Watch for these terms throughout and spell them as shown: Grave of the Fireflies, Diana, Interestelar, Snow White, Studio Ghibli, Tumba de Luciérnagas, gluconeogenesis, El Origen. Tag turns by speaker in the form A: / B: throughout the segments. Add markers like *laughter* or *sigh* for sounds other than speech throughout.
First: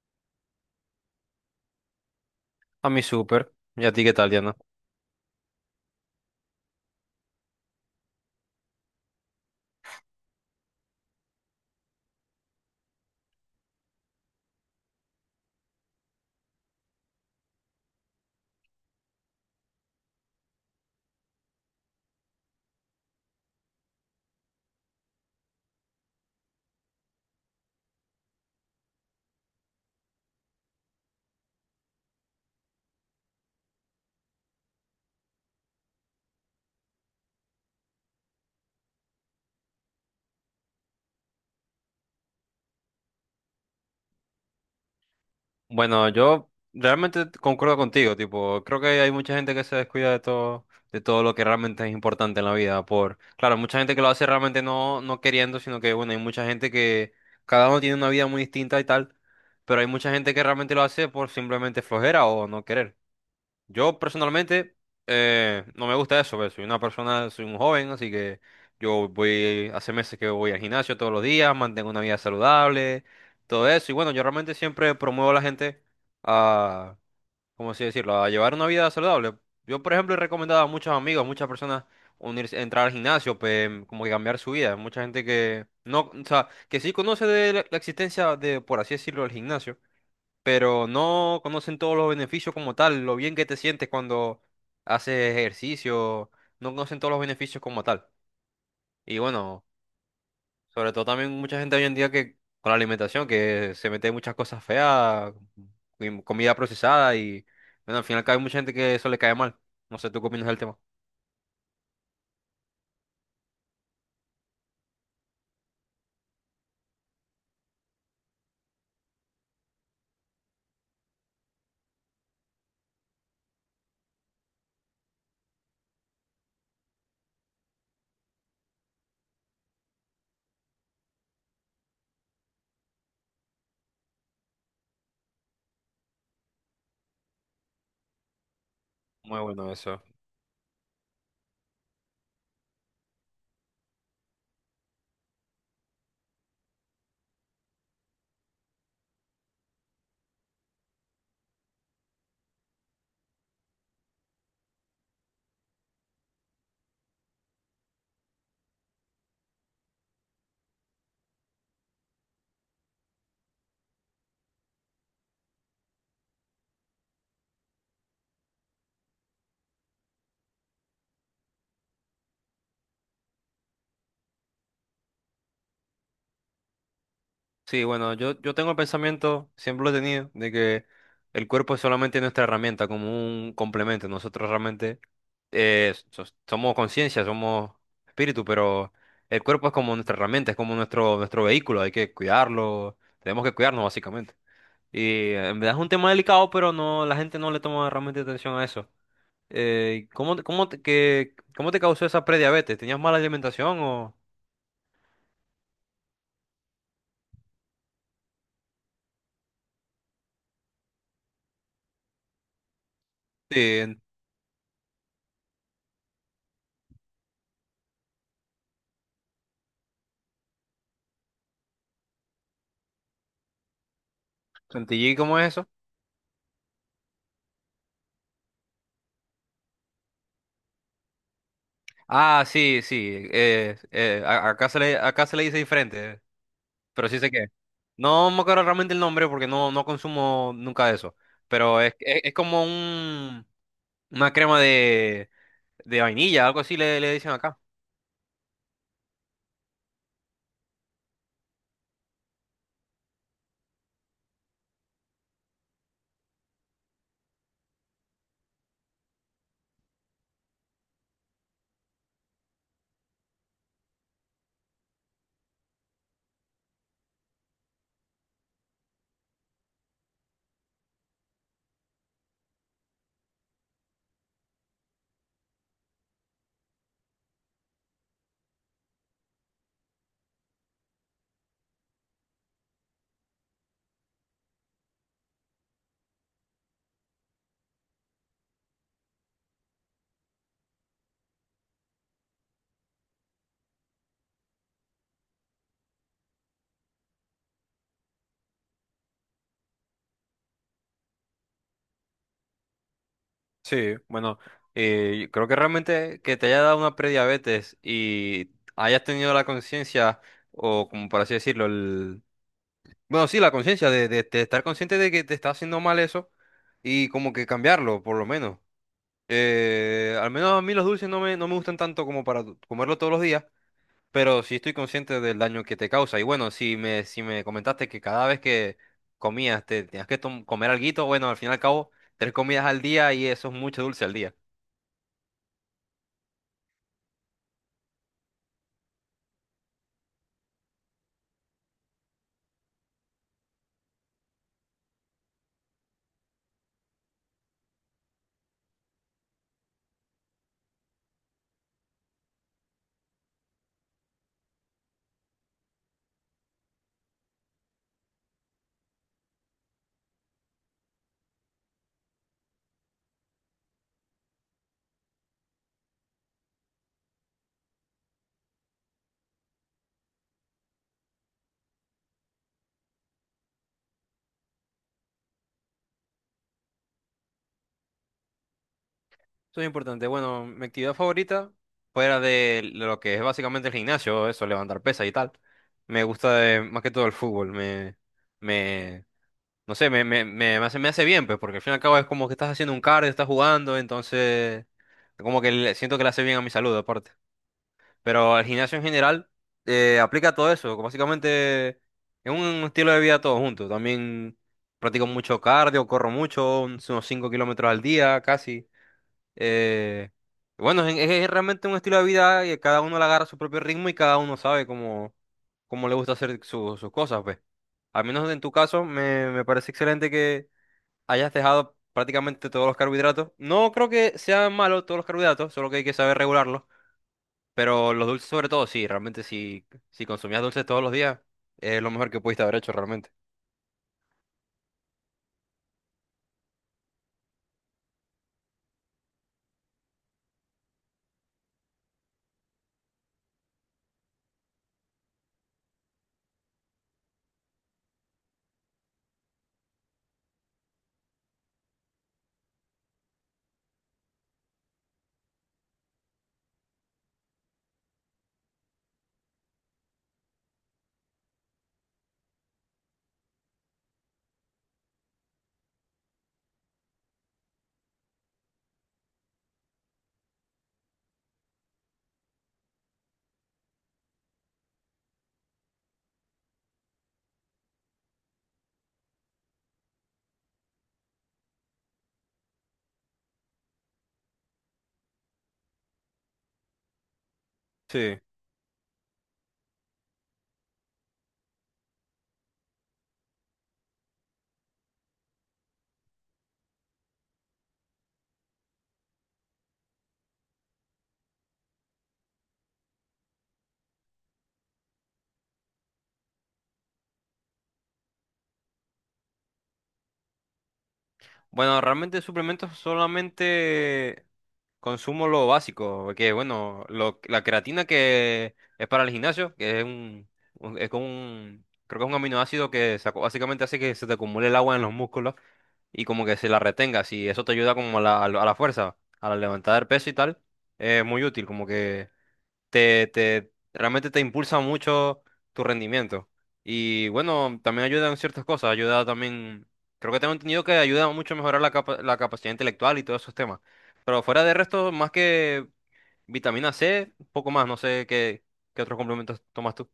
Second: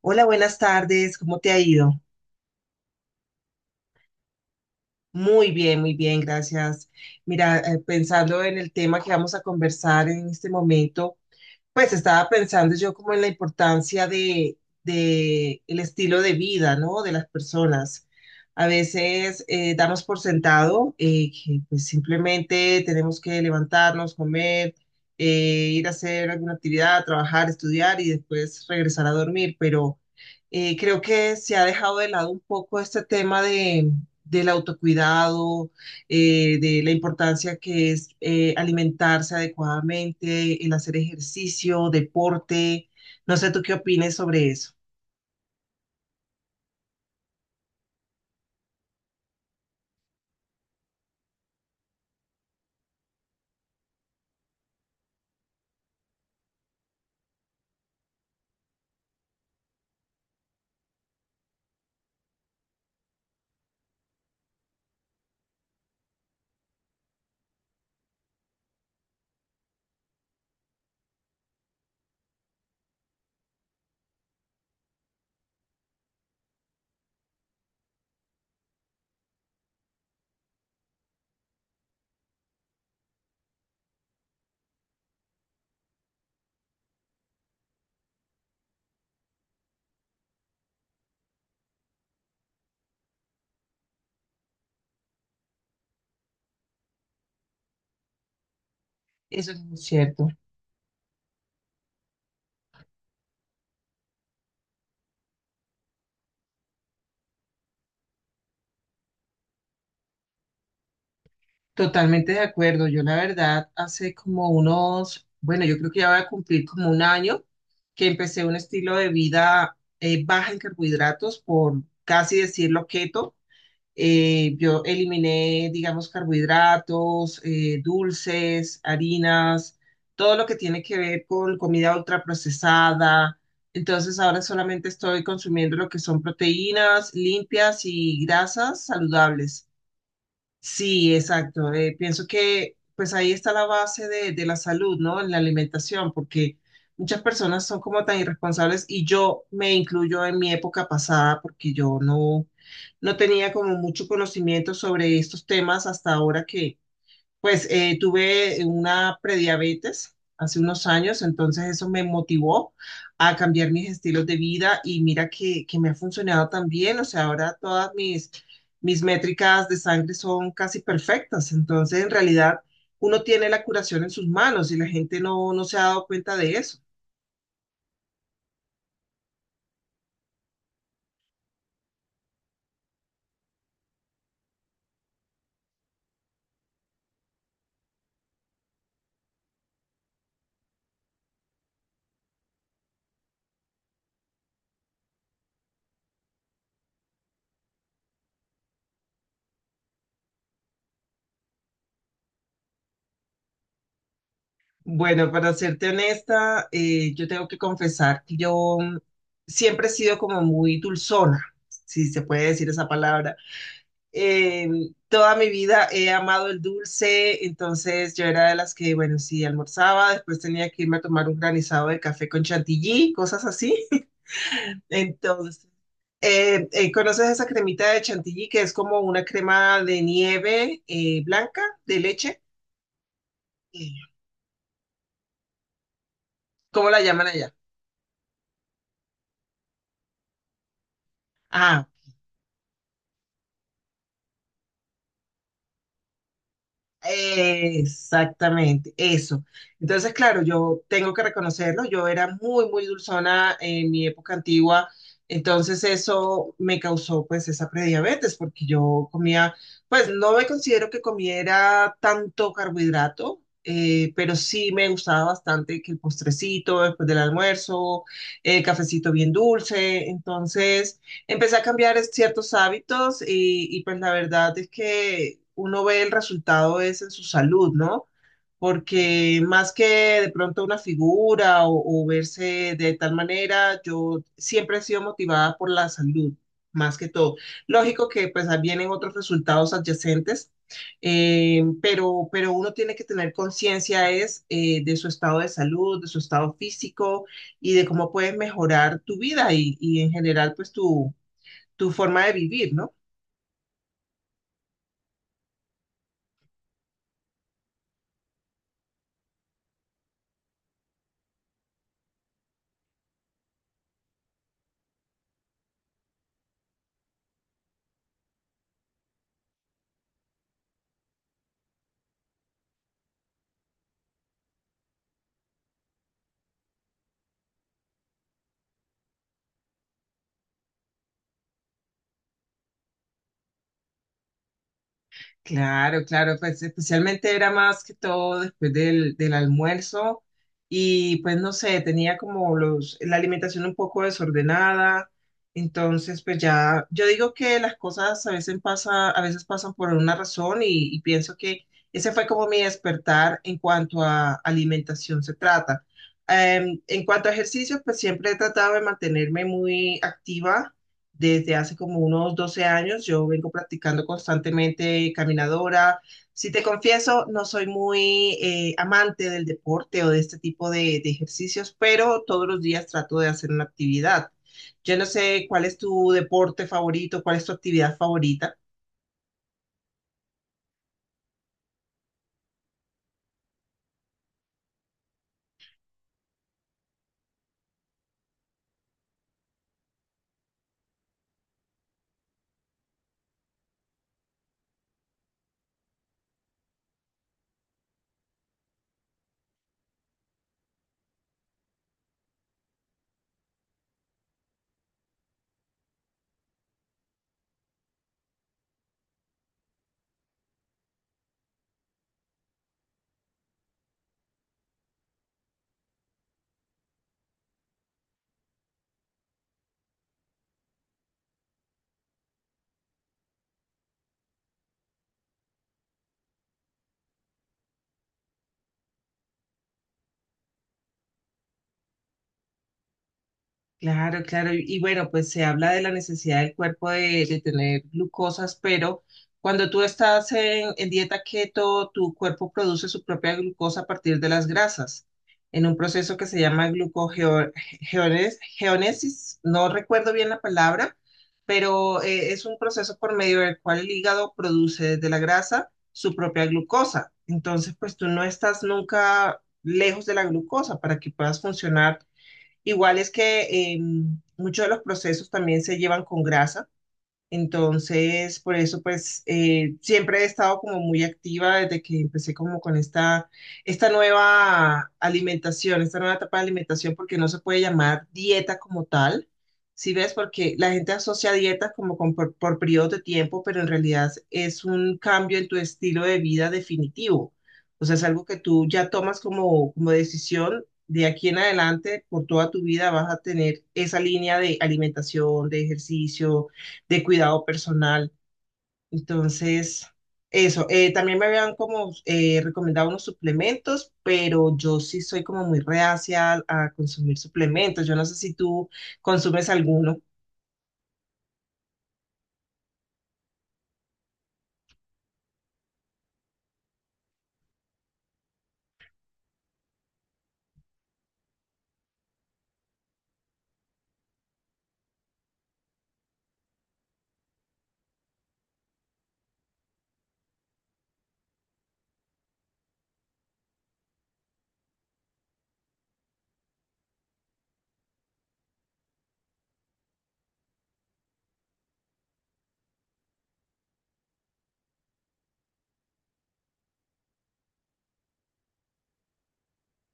A: Hola, buenas tardes, ¿cómo te ha ido?
B: A mí súper. ¿Y a ti qué tal, Diana?
A: Muy bien, gracias. Mira, pensando en el tema que vamos a conversar en este momento, pues estaba pensando yo como en la importancia de el estilo de vida, ¿no? De las personas. A veces damos por sentado que pues, simplemente tenemos que levantarnos, comer, ir a hacer alguna actividad, trabajar, estudiar y después regresar a dormir. Pero creo que se ha dejado de lado un poco este tema de, del autocuidado, de la importancia que es alimentarse adecuadamente, el hacer ejercicio, deporte. No sé tú qué opines sobre eso.
B: Bueno, yo realmente concuerdo contigo, tipo, creo que hay mucha gente que se descuida de todo lo que realmente es importante en la vida, por, claro, mucha gente que lo hace realmente no, no queriendo, sino que, bueno, hay mucha gente que cada uno tiene una vida muy distinta y tal, pero hay mucha gente que realmente lo hace por simplemente flojera o no querer. Yo personalmente no me gusta eso, ¿ves? Soy una persona, soy un joven, así que yo voy, hace meses que voy al gimnasio todos los días, mantengo una vida saludable, todo eso. Y bueno, yo realmente siempre promuevo a la gente a, ¿cómo así decirlo?, a llevar una vida saludable. Yo, por ejemplo, he recomendado a muchos amigos, muchas personas unirse, entrar al gimnasio, como que cambiar su vida. Mucha gente que no, o sea, que sí conoce de la existencia de, por así decirlo, el gimnasio, pero no conocen todos los beneficios como tal, lo bien que te sientes cuando haces ejercicio, no conocen todos los beneficios como tal. Y
A: Eso es
B: bueno,
A: muy cierto.
B: sobre todo también mucha gente hoy en día que con la alimentación, que se mete muchas cosas feas, comida procesada y bueno, al final cae mucha gente que eso le cae mal. No sé, ¿tú qué opinas del tema?
A: Totalmente de acuerdo. Yo la verdad hace como unos, bueno, yo creo que ya voy a cumplir como un año que empecé un estilo de vida baja en carbohidratos, por casi decirlo, keto. Yo eliminé, digamos, carbohidratos, dulces, harinas, todo lo que tiene que ver con comida ultraprocesada. Entonces ahora solamente estoy consumiendo lo que son proteínas limpias y grasas
B: Muy
A: saludables.
B: bueno eso.
A: Sí, exacto. Pienso que pues ahí está la base de la salud, ¿no? En la alimentación, porque muchas personas son como tan irresponsables y yo me incluyo en mi época pasada porque yo no tenía como mucho conocimiento sobre estos temas hasta ahora que. Pues tuve una prediabetes hace unos años, entonces eso me motivó a cambiar mis estilos de vida y mira que me ha funcionado también, o sea, ahora todas mis, mis métricas de sangre son casi perfectas, entonces en realidad uno tiene la curación en sus manos y la gente no se ha dado cuenta de eso.
B: Sí, bueno, yo tengo el pensamiento, siempre lo he tenido, de que el cuerpo es solamente nuestra herramienta, como un complemento. Nosotros realmente somos conciencia, somos espíritu, pero el cuerpo es como nuestra herramienta, es como nuestro, nuestro vehículo, hay que cuidarlo, tenemos que cuidarnos básicamente. Y en verdad es un tema delicado, pero no, la gente no le toma realmente atención a eso. ¿ cómo te causó esa prediabetes? ¿Tenías mala alimentación o...?
A: Bueno, para serte honesta, yo tengo que confesar que yo siempre he sido como muy dulzona, si se puede decir esa palabra.
B: Sí, en-
A: Eh, toda mi vida he amado el dulce, entonces yo era de las que, bueno, sí, almorzaba, después tenía que irme a tomar un granizado de café con chantilly, cosas así. *laughs*
B: ¿Chantilly cómo es
A: Entonces,
B: eso?
A: ¿conoces esa cremita de chantilly que es como una crema de nieve blanca de leche?
B: Ah, sí, sí.
A: Eh,
B: Acá se le, acá se le dice diferente,
A: ¿Cómo la
B: pero sí
A: llaman
B: sé qué.
A: allá?
B: No me acuerdo realmente el nombre porque no, no consumo nunca eso. Pero
A: Ah,
B: es como un, una crema de vainilla, algo así le, le dicen acá.
A: exactamente, eso. Entonces, claro, yo tengo que reconocerlo, yo era muy, muy dulzona en mi época antigua, entonces eso me causó pues esa prediabetes, porque yo comía, pues no me considero que comiera tanto carbohidrato, pero sí me gustaba bastante que el postrecito después del almuerzo, el cafecito bien dulce, entonces... empecé a cambiar ciertos hábitos y pues la verdad es que uno ve el resultado es en su salud, ¿no? Porque más que de pronto una figura o verse de tal manera, yo siempre he sido motivada por la salud, más que todo. Lógico que pues ahí vienen otros resultados adyacentes, pero uno tiene que tener conciencia es de su estado de salud, de su estado físico y de cómo puedes mejorar tu vida y en general pues tu tu forma de vivir, ¿no?
B: Sí, bueno, yo creo que realmente que te haya dado una prediabetes y hayas tenido la conciencia, o como por así decirlo, el... Bueno, sí, la conciencia de, de estar consciente de que te está haciendo mal eso y como que cambiarlo, por lo menos. Al menos a mí los dulces no me gustan tanto como para comerlo todos los días, pero sí estoy consciente del daño que te causa. Y bueno, si me comentaste que cada vez que comías te tenías que comer alguito, bueno, al fin y al cabo, tres comidas al día y eso es mucho dulce al día.
A: Claro, claro, pues especialmente era más que todo después del almuerzo y pues no sé, tenía como los, la alimentación un poco desordenada, entonces pues ya, yo digo que las cosas a veces pasan por una razón y pienso que ese fue como mi despertar en cuanto a alimentación se trata. En cuanto a ejercicios, pues siempre he tratado de mantenerme muy activa. Desde hace como unos 12 años yo vengo practicando constantemente caminadora. Si te confieso, no soy muy amante del deporte o de este tipo de ejercicios, pero todos los días trato de hacer una actividad. Yo no sé cuál es tu deporte favorito, cuál es tu actividad favorita.
B: Eso es importante. Bueno, mi actividad favorita, fuera de lo que es básicamente el gimnasio, eso, levantar pesas y tal, me gusta más que todo el fútbol. Me No sé, me, me hace bien, pues, porque al fin y al cabo es como que estás haciendo un cardio, estás jugando, entonces como que siento que le hace bien a mi salud, aparte. Pero el gimnasio en general aplica todo eso, que básicamente es un estilo de vida todo junto. También practico mucho cardio, corro mucho, unos 5 km al día casi. Eh, bueno, es realmente un estilo de vida y cada uno le agarra su propio ritmo y cada uno sabe cómo, cómo le gusta hacer sus cosas, pues. Al menos en tu caso, me parece excelente que hayas dejado prácticamente todos los carbohidratos. No creo que sean malos todos los carbohidratos, solo que hay que saber regularlos. Pero los dulces sobre todo, sí, realmente si consumías dulces todos los días, es lo mejor que pudiste haber hecho realmente.
A: Claro, claro. Y bueno, pues se habla de la necesidad del cuerpo de tener glucosas, pero cuando tú estás en dieta keto, tu cuerpo produce su propia glucosa a partir de las grasas, en un proceso que se llama glucogeonesis. No recuerdo bien la palabra, pero es un proceso por medio del cual el hígado produce de la grasa su propia glucosa. Entonces, pues tú no estás nunca lejos de la glucosa para que puedas funcionar. Igual es que eh, muchos de los procesos también se llevan con grasa, entonces, por eso, pues, siempre he estado como muy activa desde que empecé como con esta, esta nueva alimentación, esta nueva etapa de alimentación, porque no se puede llamar dieta como tal, ¿sí ves? Porque la gente asocia dietas como con, por periodos de tiempo, pero en realidad es un cambio en tu estilo de vida definitivo. O sea, es
B: Sí.
A: algo que tú ya tomas como, como decisión. De aquí en adelante, por toda tu vida, vas a tener esa línea de alimentación, de ejercicio, de cuidado personal. Entonces, eso. También me habían como recomendado unos suplementos, pero yo sí soy como muy reacia a consumir suplementos. Yo no sé si tú consumes alguno.
B: Bueno, realmente suplementos solamente consumo lo básico, que bueno, la creatina que es para el gimnasio, que es un, es como un, creo que es un aminoácido que básicamente hace que se te acumule el agua en los músculos y como que se la retengas y eso te ayuda como a la, a la a la fuerza, a la levantada del peso y tal, es muy útil, como que te realmente te impulsa mucho tu rendimiento. Y bueno, también ayuda en ciertas cosas, ayuda también, creo que tengo entendido que ayuda mucho a mejorar la, la capacidad intelectual y todos esos temas. Pero fuera de resto, más que vitamina C, poco más, no sé qué, qué otros complementos tomas tú.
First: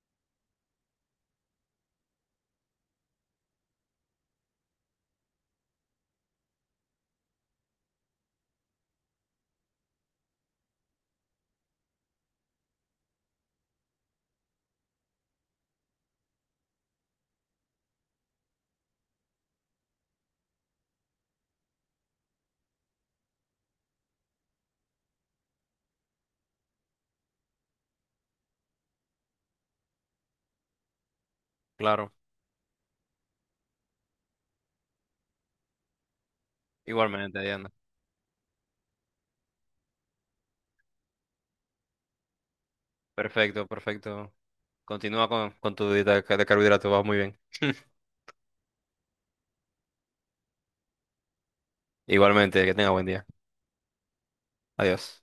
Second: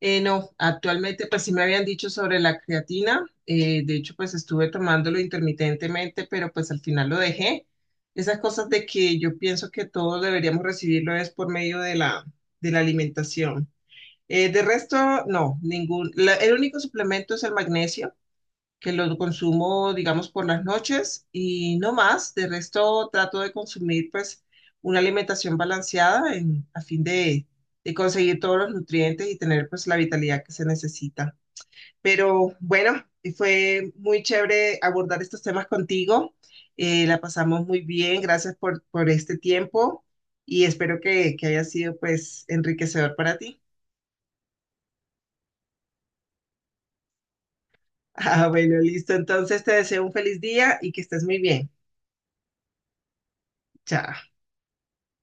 A: No, actualmente pues sí me habían dicho sobre la creatina. De hecho, pues estuve tomándolo intermitentemente, pero pues al final lo dejé. Esas cosas de que yo pienso que todos deberíamos recibirlo es por medio de la alimentación. De resto, no, ningún. El único suplemento es el magnesio, que lo consumo, digamos, por las noches y no más. De resto, trato de consumir, pues, una alimentación balanceada a fin de conseguir todos los nutrientes y tener, pues, la vitalidad que se necesita.
B: Claro,
A: Pero bueno, fue muy chévere abordar estos temas contigo. La
B: igualmente,
A: pasamos
B: Diana.
A: muy bien. Gracias por este tiempo y espero que haya sido, pues, enriquecedor para ti.
B: Perfecto, perfecto. Continúa con tu dieta de carbohidratos, vas muy bien. *laughs*
A: Ah, bueno, listo. Entonces te deseo un feliz día y que estés muy bien.
B: Igualmente, que tenga buen día.
A: Chao.
B: Adiós.